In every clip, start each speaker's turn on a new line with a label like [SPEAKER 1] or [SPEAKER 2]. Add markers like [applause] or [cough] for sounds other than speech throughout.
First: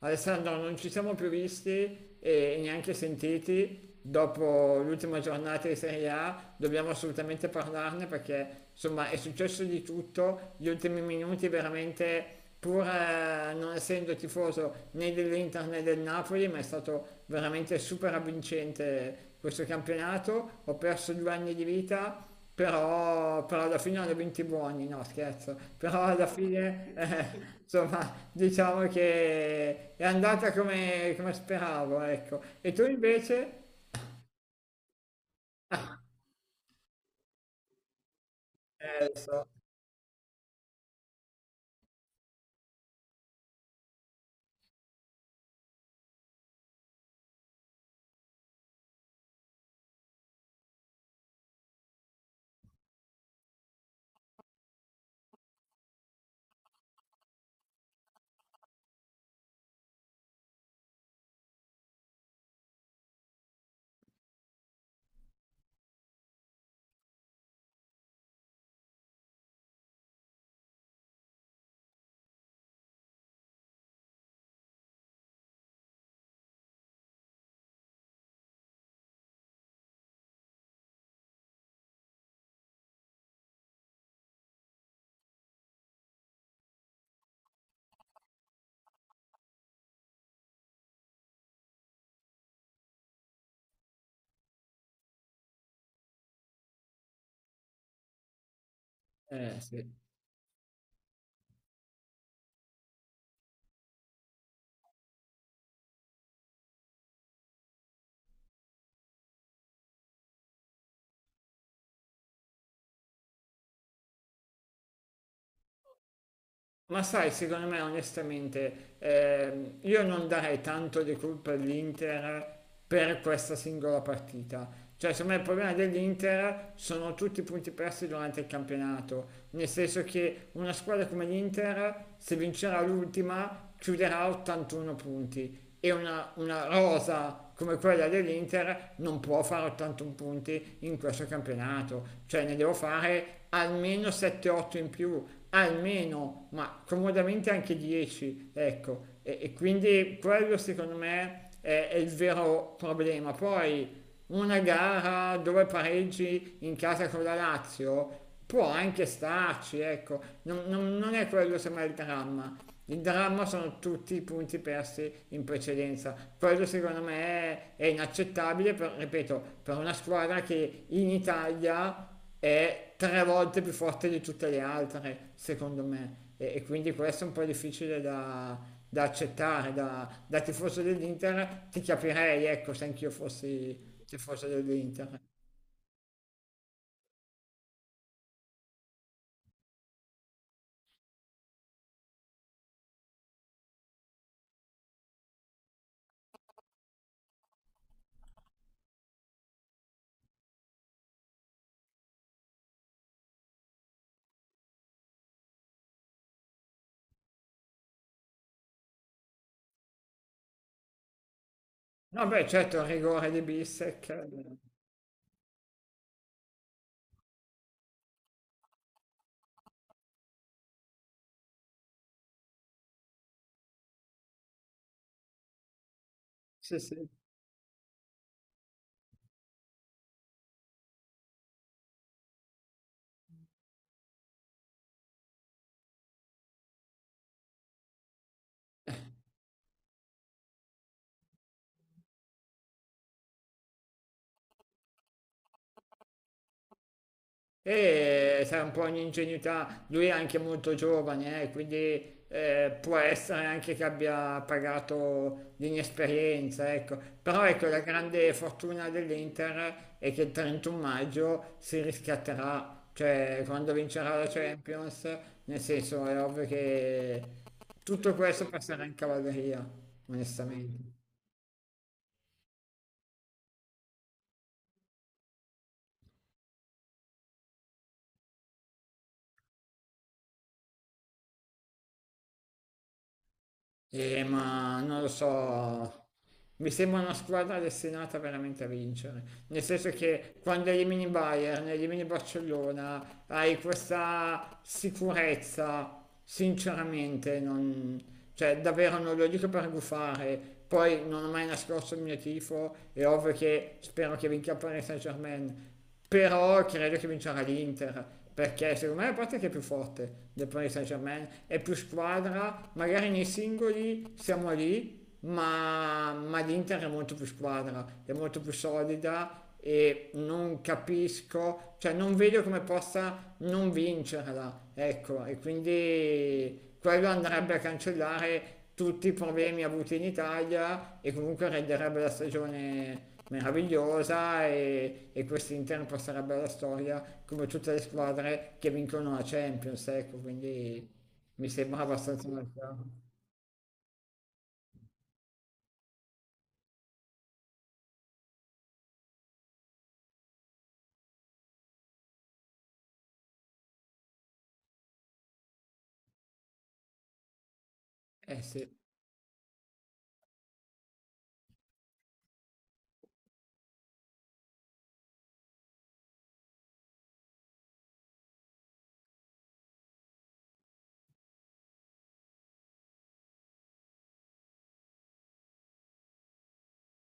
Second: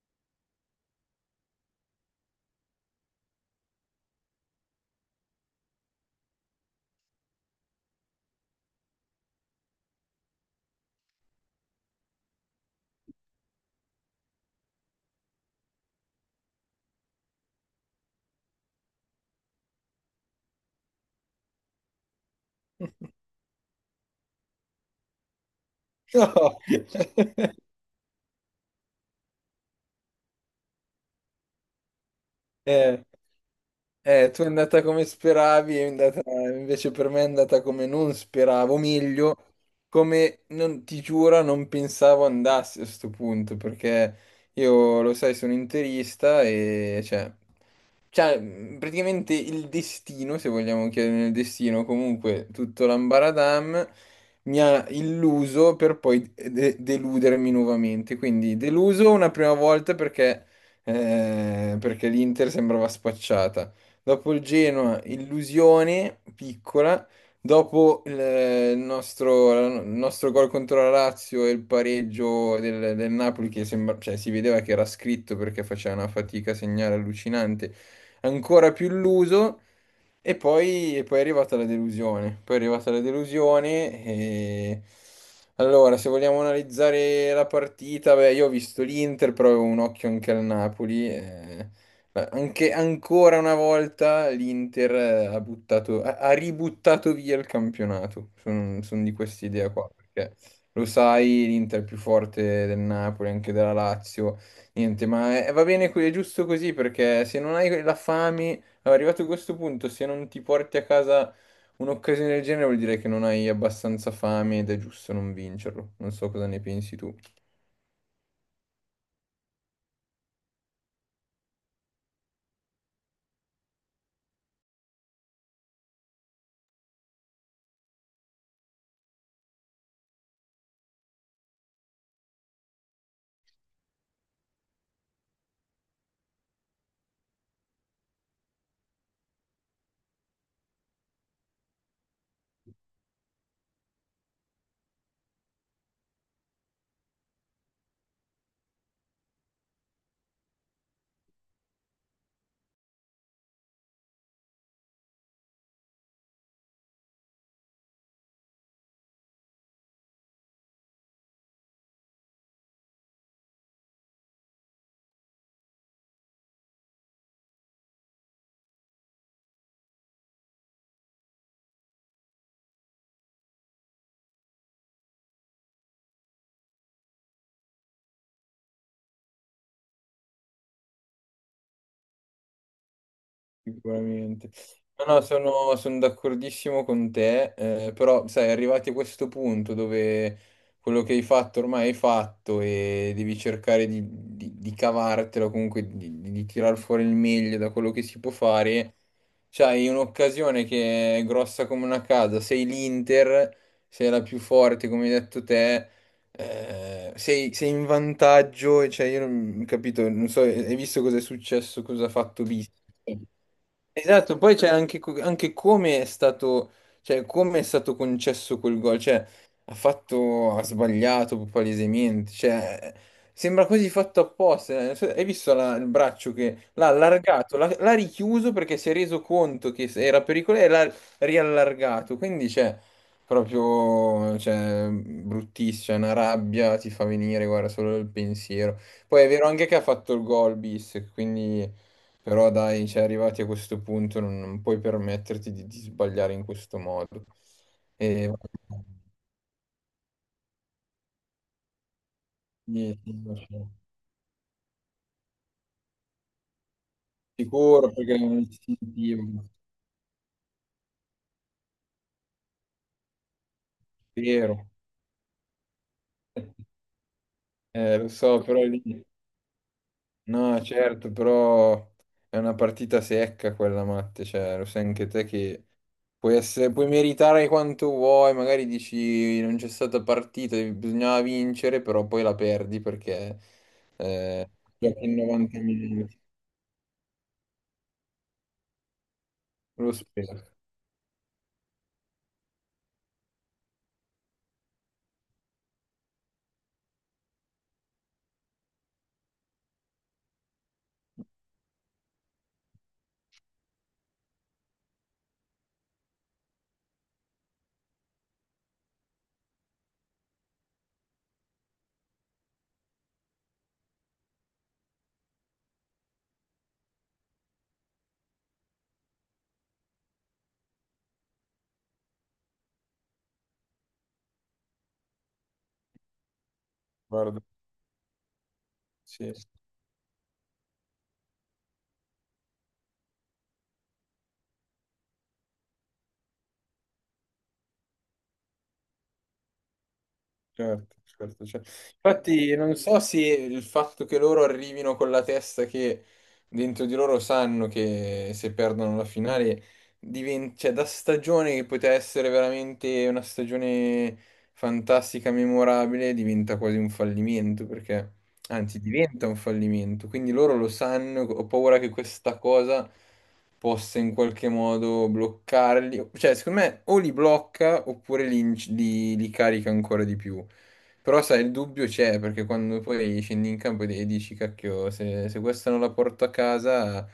[SPEAKER 1] Alessandro, non ci siamo più visti e neanche sentiti dopo l'ultima giornata di Serie A, dobbiamo assolutamente parlarne perché insomma è successo di tutto, gli ultimi minuti veramente pur non essendo tifoso né dell'Inter né del Napoli, ma è stato veramente super avvincente questo campionato, ho perso due anni di vita, però alla fine hanno vinto i buoni, no scherzo, però alla
[SPEAKER 2] No.
[SPEAKER 1] fine
[SPEAKER 2] [laughs]
[SPEAKER 1] insomma diciamo che è andata come, come speravo, ecco. E tu
[SPEAKER 2] Eh.
[SPEAKER 1] invece?
[SPEAKER 2] Tu è andata come speravi, è andata, invece per me è andata come non speravo,
[SPEAKER 1] Lo
[SPEAKER 2] meglio,
[SPEAKER 1] so.
[SPEAKER 2] come non, ti giuro, non pensavo andasse a sto punto, perché io, lo sai, sono interista e, cioè, praticamente il destino, se vogliamo chiedere nel destino, comunque tutto l'ambaradam mi ha illuso per poi deludermi nuovamente. Quindi deluso una prima volta perché, perché l'Inter sembrava spacciata dopo il Genoa, illusione piccola, dopo il nostro gol contro la Lazio e il pareggio del Napoli che sembra, cioè, si vedeva che era scritto perché faceva una fatica a segnare allucinante, ancora più illuso. E poi è arrivata la delusione. Poi è arrivata la delusione. Allora, se vogliamo analizzare la partita, beh, io ho visto l'Inter, però avevo un occhio anche al Napoli, Ma anche ancora una volta l'Inter ha buttato, ha ributtato via il campionato. Sono di quest'idea qua,
[SPEAKER 1] Sì.
[SPEAKER 2] perché lo sai, l'Inter è più forte del Napoli, anche della Lazio. Niente, ma va bene, è giusto così, perché se non hai la fame, arrivato a questo punto, se non ti porti a casa un'occasione del genere, vuol dire che non hai abbastanza fame ed è giusto non vincerlo. Non so cosa ne pensi
[SPEAKER 1] Ma
[SPEAKER 2] tu.
[SPEAKER 1] sai, secondo me onestamente io non darei tanto di colpa all'Inter per questa singola partita. Cioè, secondo me il problema dell'Inter sono tutti i punti persi durante il campionato, nel senso che una squadra come l'Inter, se vincerà l'ultima, chiuderà 81 punti e una rosa come quella dell'Inter non può fare 81 punti in questo campionato, cioè ne devo fare almeno 7-8 in più, almeno, ma comodamente anche 10, ecco, e quindi quello secondo me è il vero problema. Poi una gara dove pareggi in casa con la Lazio può anche starci, ecco, non è quello sembra il dramma. Il dramma sono tutti i punti persi in precedenza. Quello secondo me è inaccettabile, per- ripeto, per una squadra che in Italia è tre volte più forte di tutte le altre, secondo me. E quindi questo è un po' difficile da, da accettare. Da tifoso dell'Inter ti capirei, ecco, se anch'io fossi tifoso
[SPEAKER 2] Sicuramente. No,
[SPEAKER 1] dell'Inter.
[SPEAKER 2] no, sono, sono d'accordissimo con te, però sai, arrivati a questo punto dove quello che hai fatto ormai hai fatto e devi cercare di cavartelo, comunque di tirar fuori il meglio da quello che si può fare, c'hai un'occasione che è grossa come una casa, sei l'Inter, sei la più forte come hai detto te, sei in vantaggio, e, cioè io non capito, non so, hai visto cosa è successo, cosa ha
[SPEAKER 1] No,
[SPEAKER 2] fatto
[SPEAKER 1] beh,
[SPEAKER 2] Bis?
[SPEAKER 1] certo, il rigore di Bissek.
[SPEAKER 2] Esatto, poi c'è anche, anche come è stato, cioè, come è stato concesso quel gol, cioè, ha fatto, ha sbagliato palesemente, cioè, sembra quasi fatto apposta, non so- hai visto il braccio che
[SPEAKER 1] Sì,
[SPEAKER 2] l'ha
[SPEAKER 1] sì.
[SPEAKER 2] allargato, l'ha richiuso perché si è reso conto che era pericoloso e l'ha riallargato, quindi c'è proprio, cioè, bruttissima, una rabbia ti fa venire, guarda, solo il pensiero. Poi è vero anche che ha fatto il gol bis, quindi... Però dai, cioè, arrivati a questo punto non, non puoi permetterti di sbagliare in questo modo. E,
[SPEAKER 1] E sarà un po' un'ingenuità, lui è anche molto giovane, quindi può
[SPEAKER 2] niente, non
[SPEAKER 1] essere
[SPEAKER 2] so.
[SPEAKER 1] anche che abbia pagato l'inesperienza, ecco. Però ecco, la
[SPEAKER 2] Sicuro perché
[SPEAKER 1] grande
[SPEAKER 2] non è
[SPEAKER 1] fortuna
[SPEAKER 2] istintivo,
[SPEAKER 1] dell'Inter è che il 31 maggio si riscatterà, cioè quando vincerà la
[SPEAKER 2] vero,
[SPEAKER 1] Champions, nel senso è ovvio che
[SPEAKER 2] eh, lo
[SPEAKER 1] tutto
[SPEAKER 2] so,
[SPEAKER 1] questo
[SPEAKER 2] però lì...
[SPEAKER 1] passerà in cavalleria,
[SPEAKER 2] No,
[SPEAKER 1] onestamente.
[SPEAKER 2] certo, però è una partita secca quella, Matte, cioè, lo sai anche te che puoi, essere, puoi meritare quanto vuoi, magari dici non c'è stata partita, bisognava vincere, però poi la perdi perché eh,
[SPEAKER 1] Ma non
[SPEAKER 2] giochi
[SPEAKER 1] lo
[SPEAKER 2] in 90
[SPEAKER 1] so,
[SPEAKER 2] minuti,
[SPEAKER 1] mi sembra una squadra destinata veramente a vincere, nel senso
[SPEAKER 2] lo
[SPEAKER 1] che
[SPEAKER 2] spero.
[SPEAKER 1] quando elimini Bayern, elimini Barcellona, hai questa sicurezza, sinceramente, non, cioè davvero non lo dico per gufare, poi non ho mai nascosto il mio tifo, è ovvio che spero che vinca il Paris Saint-Germain, però credo che vincerà l'Inter perché secondo me la parte che è più forte del Paris Saint Germain è più squadra, magari nei singoli siamo lì, ma l'Inter è molto più squadra, è molto più solida e non capisco, cioè non vedo come possa non vincerla, ecco, e quindi quello
[SPEAKER 2] Guarda,
[SPEAKER 1] andrebbe a cancellare tutti i
[SPEAKER 2] sì,
[SPEAKER 1] problemi avuti in Italia e comunque renderebbe la stagione meravigliosa, e quest'Inter passerà bella storia come tutte le squadre che vincono la Champions, ecco, quindi
[SPEAKER 2] certo, certo,
[SPEAKER 1] mi
[SPEAKER 2] certo.
[SPEAKER 1] sembra abbastanza
[SPEAKER 2] Infatti non so
[SPEAKER 1] naturale.
[SPEAKER 2] se il fatto che loro arrivino con la testa che dentro di loro sanno che se perdono la finale, cioè, da stagione che poteva essere veramente una stagione fantastica, memorabile, diventa quasi un fallimento perché
[SPEAKER 1] Eh sì.
[SPEAKER 2] anzi, diventa un fallimento, quindi loro lo sanno, ho paura che questa cosa possa in qualche modo bloccarli, cioè secondo me o li blocca oppure li carica ancora di più, però sai, il dubbio c'è perché quando poi scendi in campo e dici cacchio, se questa non la porto a casa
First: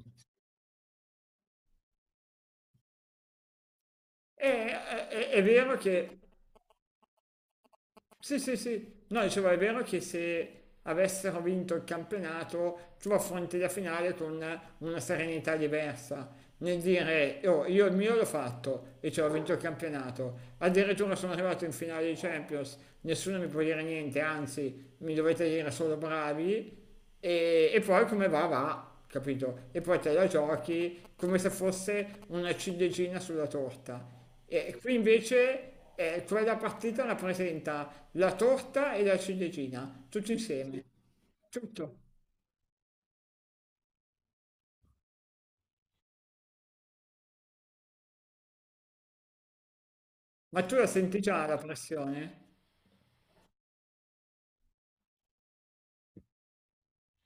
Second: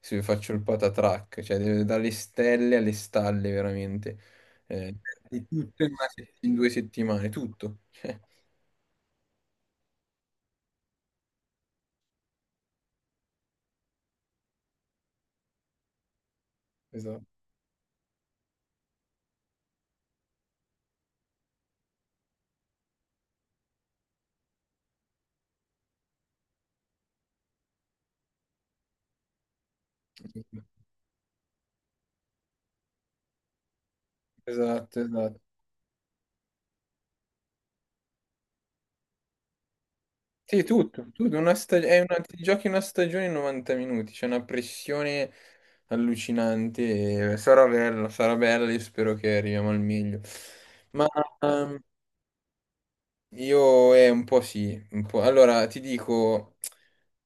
[SPEAKER 2] se faccio il patatrack, cioè dalle stelle alle stalle veramente,
[SPEAKER 1] E,
[SPEAKER 2] eh,
[SPEAKER 1] è
[SPEAKER 2] di
[SPEAKER 1] vero
[SPEAKER 2] tutto in, una
[SPEAKER 1] che
[SPEAKER 2] se- in due settimane, tutto.
[SPEAKER 1] Sì,
[SPEAKER 2] [laughs]
[SPEAKER 1] sì, sì. No, dicevo, è vero che se avessero vinto il campionato, tu affronti la finale con una serenità diversa. Nel dire, "Oh, io il mio l'ho fatto e cioè ho vinto il campionato. Addirittura sono arrivato in finale di Champions, nessuno mi può dire niente, anzi, mi dovete dire solo bravi. E poi come va, va, capito? E poi te la
[SPEAKER 2] Esatto.
[SPEAKER 1] giochi come se fosse una ciliegina sulla torta. E qui
[SPEAKER 2] Esatto, esatto.
[SPEAKER 1] invece quella partita la presenta la torta e la ciliegina, tutto
[SPEAKER 2] Sì,
[SPEAKER 1] insieme,
[SPEAKER 2] tutto, tutto, una stag-
[SPEAKER 1] tutto.
[SPEAKER 2] è una- ti giochi una stagione in 90 minuti, c'è una pressione allucinante, e sarà bella, io spero che arriviamo al meglio.
[SPEAKER 1] Ma tu la
[SPEAKER 2] Ma
[SPEAKER 1] senti già la
[SPEAKER 2] ehm,
[SPEAKER 1] pressione?
[SPEAKER 2] Io un po' sì, un po'. Allora ti dico,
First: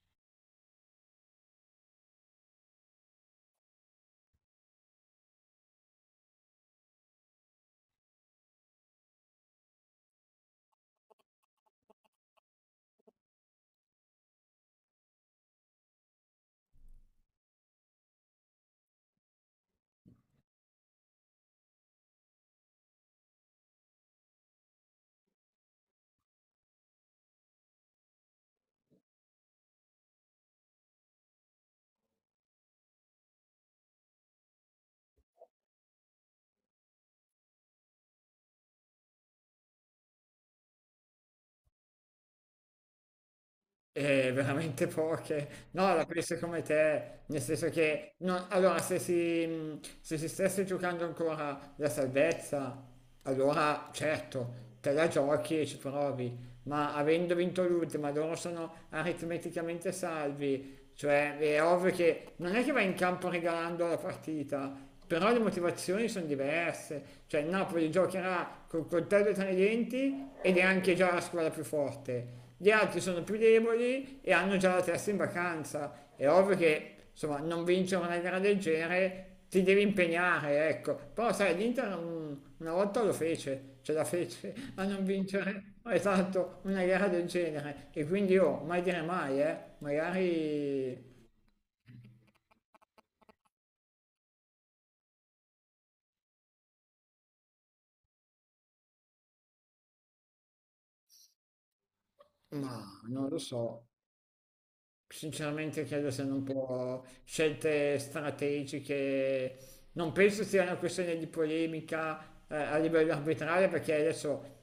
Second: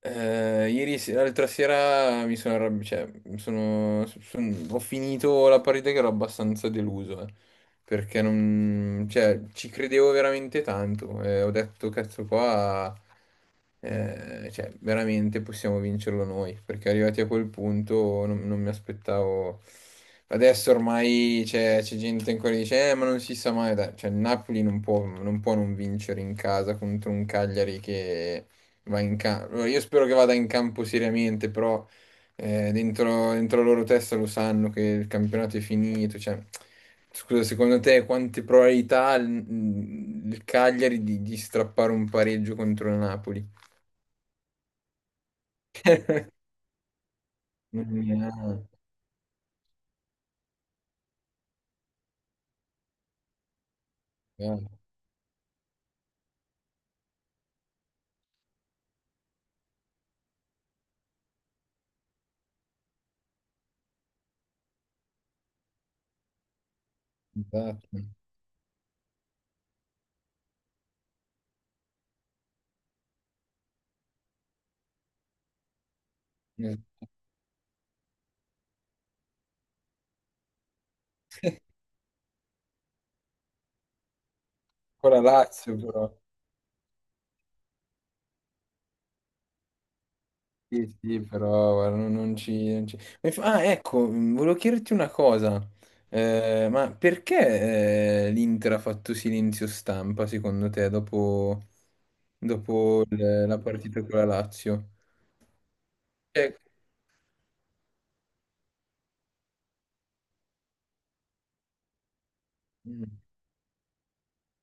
[SPEAKER 2] ieri l'altra sera mi sono arrabbiato, cioè mi sono, ho finito la partita che ero abbastanza deluso, perché non, cioè, ci credevo veramente tanto, ho detto cazzo qua. Cioè, veramente possiamo vincerlo noi, perché arrivati a quel punto non, non mi aspettavo. Adesso ormai c'è gente che ancora che dice, ma non si sa mai, dai, cioè, il Napoli non può, non può non vincere in casa contro un Cagliari che va in campo. Io spero che vada in campo seriamente, però dentro, dentro la loro testa lo sanno che il campionato è finito, cioè... Scusa, secondo te quante probabilità ha il Cagliari di strappare un pareggio contro il Napoli?
[SPEAKER 1] Veramente poche. No, la penso come te, nel senso
[SPEAKER 2] Eh,
[SPEAKER 1] che no, allora se si stesse giocando ancora la salvezza, allora certo,
[SPEAKER 2] eh,
[SPEAKER 1] te la giochi e ci provi, ma avendo vinto l'ultima, loro sono aritmeticamente salvi, cioè è ovvio che non è che vai in campo regalando la partita, però le motivazioni sono diverse, cioè il Napoli
[SPEAKER 2] esatto.
[SPEAKER 1] giocherà col coltello tra i denti ed è anche già la squadra più forte. Gli altri sono più deboli e hanno già la testa in vacanza. È ovvio che, insomma, non vincere una gara del genere ti devi impegnare, ecco. Però sai, l'Inter una volta lo fece, ce la fece [laughs] a non
[SPEAKER 2] Ancora
[SPEAKER 1] vincere,
[SPEAKER 2] Lazio però.
[SPEAKER 1] esatto, una gara del genere. E quindi io, mai dire mai,
[SPEAKER 2] Sì,
[SPEAKER 1] magari...
[SPEAKER 2] sì, però guarda, non, Ah, ecco, volevo chiederti una cosa. Ma perché l'Inter ha fatto silenzio stampa, secondo te, dopo,
[SPEAKER 1] Ma
[SPEAKER 2] dopo
[SPEAKER 1] non lo
[SPEAKER 2] la
[SPEAKER 1] so,
[SPEAKER 2] partita con la Lazio?
[SPEAKER 1] sinceramente credo siano un
[SPEAKER 2] Eh,
[SPEAKER 1] po' scelte strategiche. Non penso sia una questione di polemica a
[SPEAKER 2] mh,
[SPEAKER 1] livello arbitrale perché adesso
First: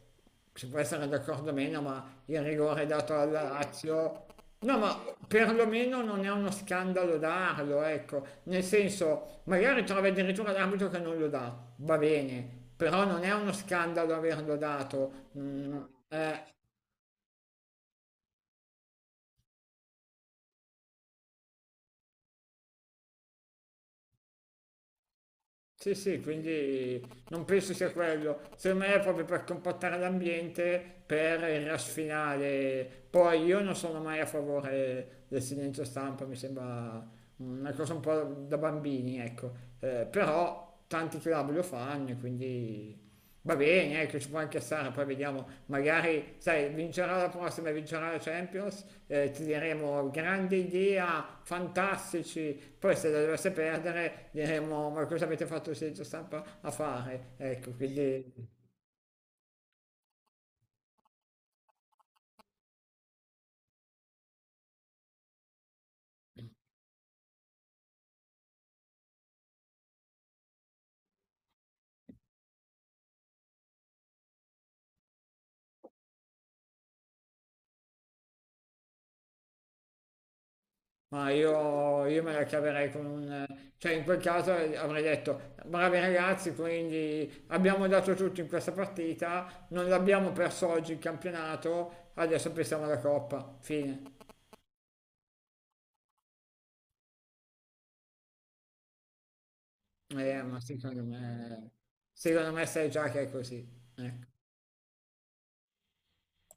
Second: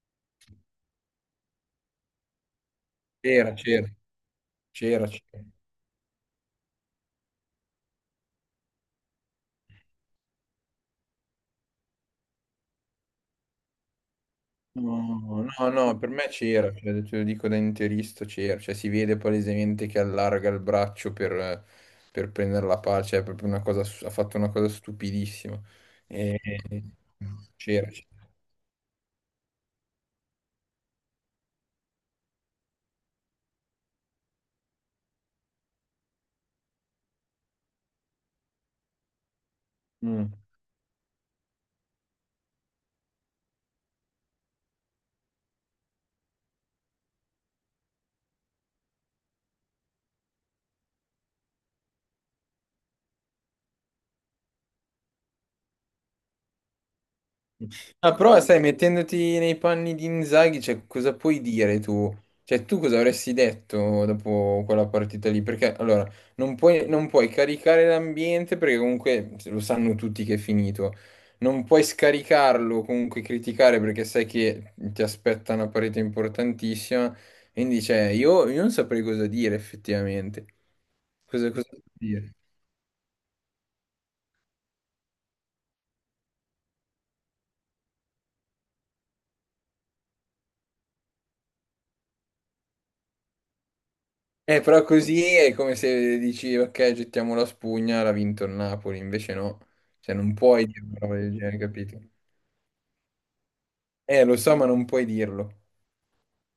[SPEAKER 1] si può essere d'accordo o meno, ma il rigore dato alla
[SPEAKER 2] C'era,
[SPEAKER 1] Lazio. No, ma
[SPEAKER 2] c'era.
[SPEAKER 1] perlomeno non è uno scandalo darlo, ecco. Nel senso, magari trovi addirittura l'arbitro che non lo dà, va bene, però non è uno scandalo averlo dato.
[SPEAKER 2] No, no,
[SPEAKER 1] Mm,
[SPEAKER 2] no, per me
[SPEAKER 1] eh,
[SPEAKER 2] c'era, cioè, te lo dico da interista, c'era, cioè si vede palesemente che allarga il braccio per prendere la palla, cioè è proprio una cosa, ha fatto una cosa stupidissima.
[SPEAKER 1] sì, sì,
[SPEAKER 2] E-
[SPEAKER 1] quindi non penso
[SPEAKER 2] C'era,
[SPEAKER 1] sia
[SPEAKER 2] c'era.
[SPEAKER 1] quello. Secondo me è proprio per compattare l'ambiente, per il rush finale. Poi io non sono mai a favore del silenzio stampa, mi sembra una cosa un po' da bambini, ecco.
[SPEAKER 2] Mm.
[SPEAKER 1] Però tanti club lo fanno, e quindi va bene, ecco, ci può anche stare, poi vediamo, magari, sai, vincerà la prossima, vincerà la Champions, ti diremo grande idea, fantastici, poi se la dovesse perdere diremo ma cosa avete fatto senza stampa a fare? Ecco,
[SPEAKER 2] Ah, però sai,
[SPEAKER 1] quindi...
[SPEAKER 2] mettendoti nei panni di Inzaghi, cioè, cosa puoi dire tu? Cioè, tu cosa avresti detto dopo quella partita lì? Perché, allora, non puoi, non puoi caricare l'ambiente perché comunque lo sanno tutti che è finito. Non puoi scaricarlo, comunque criticare perché sai che ti aspetta una parete importantissima. Quindi, cioè, io non saprei cosa dire effettivamente.
[SPEAKER 1] Ma
[SPEAKER 2] Cosa, cosa
[SPEAKER 1] io me
[SPEAKER 2] dire?
[SPEAKER 1] la caverei con un... cioè in quel caso avrei detto, bravi ragazzi, quindi abbiamo dato tutto in questa partita, non l'abbiamo perso oggi il campionato, adesso pensiamo alla Coppa, fine.
[SPEAKER 2] Però così è come se dici, ok, gettiamo la spugna, l'ha vinto il Napoli, invece no. Cioè, non
[SPEAKER 1] Ma
[SPEAKER 2] puoi
[SPEAKER 1] sì,
[SPEAKER 2] dire una
[SPEAKER 1] secondo
[SPEAKER 2] roba del genere,
[SPEAKER 1] me,
[SPEAKER 2] capito?
[SPEAKER 1] secondo me sai già che è così.
[SPEAKER 2] Lo
[SPEAKER 1] Eh.
[SPEAKER 2] so, ma non puoi dirlo.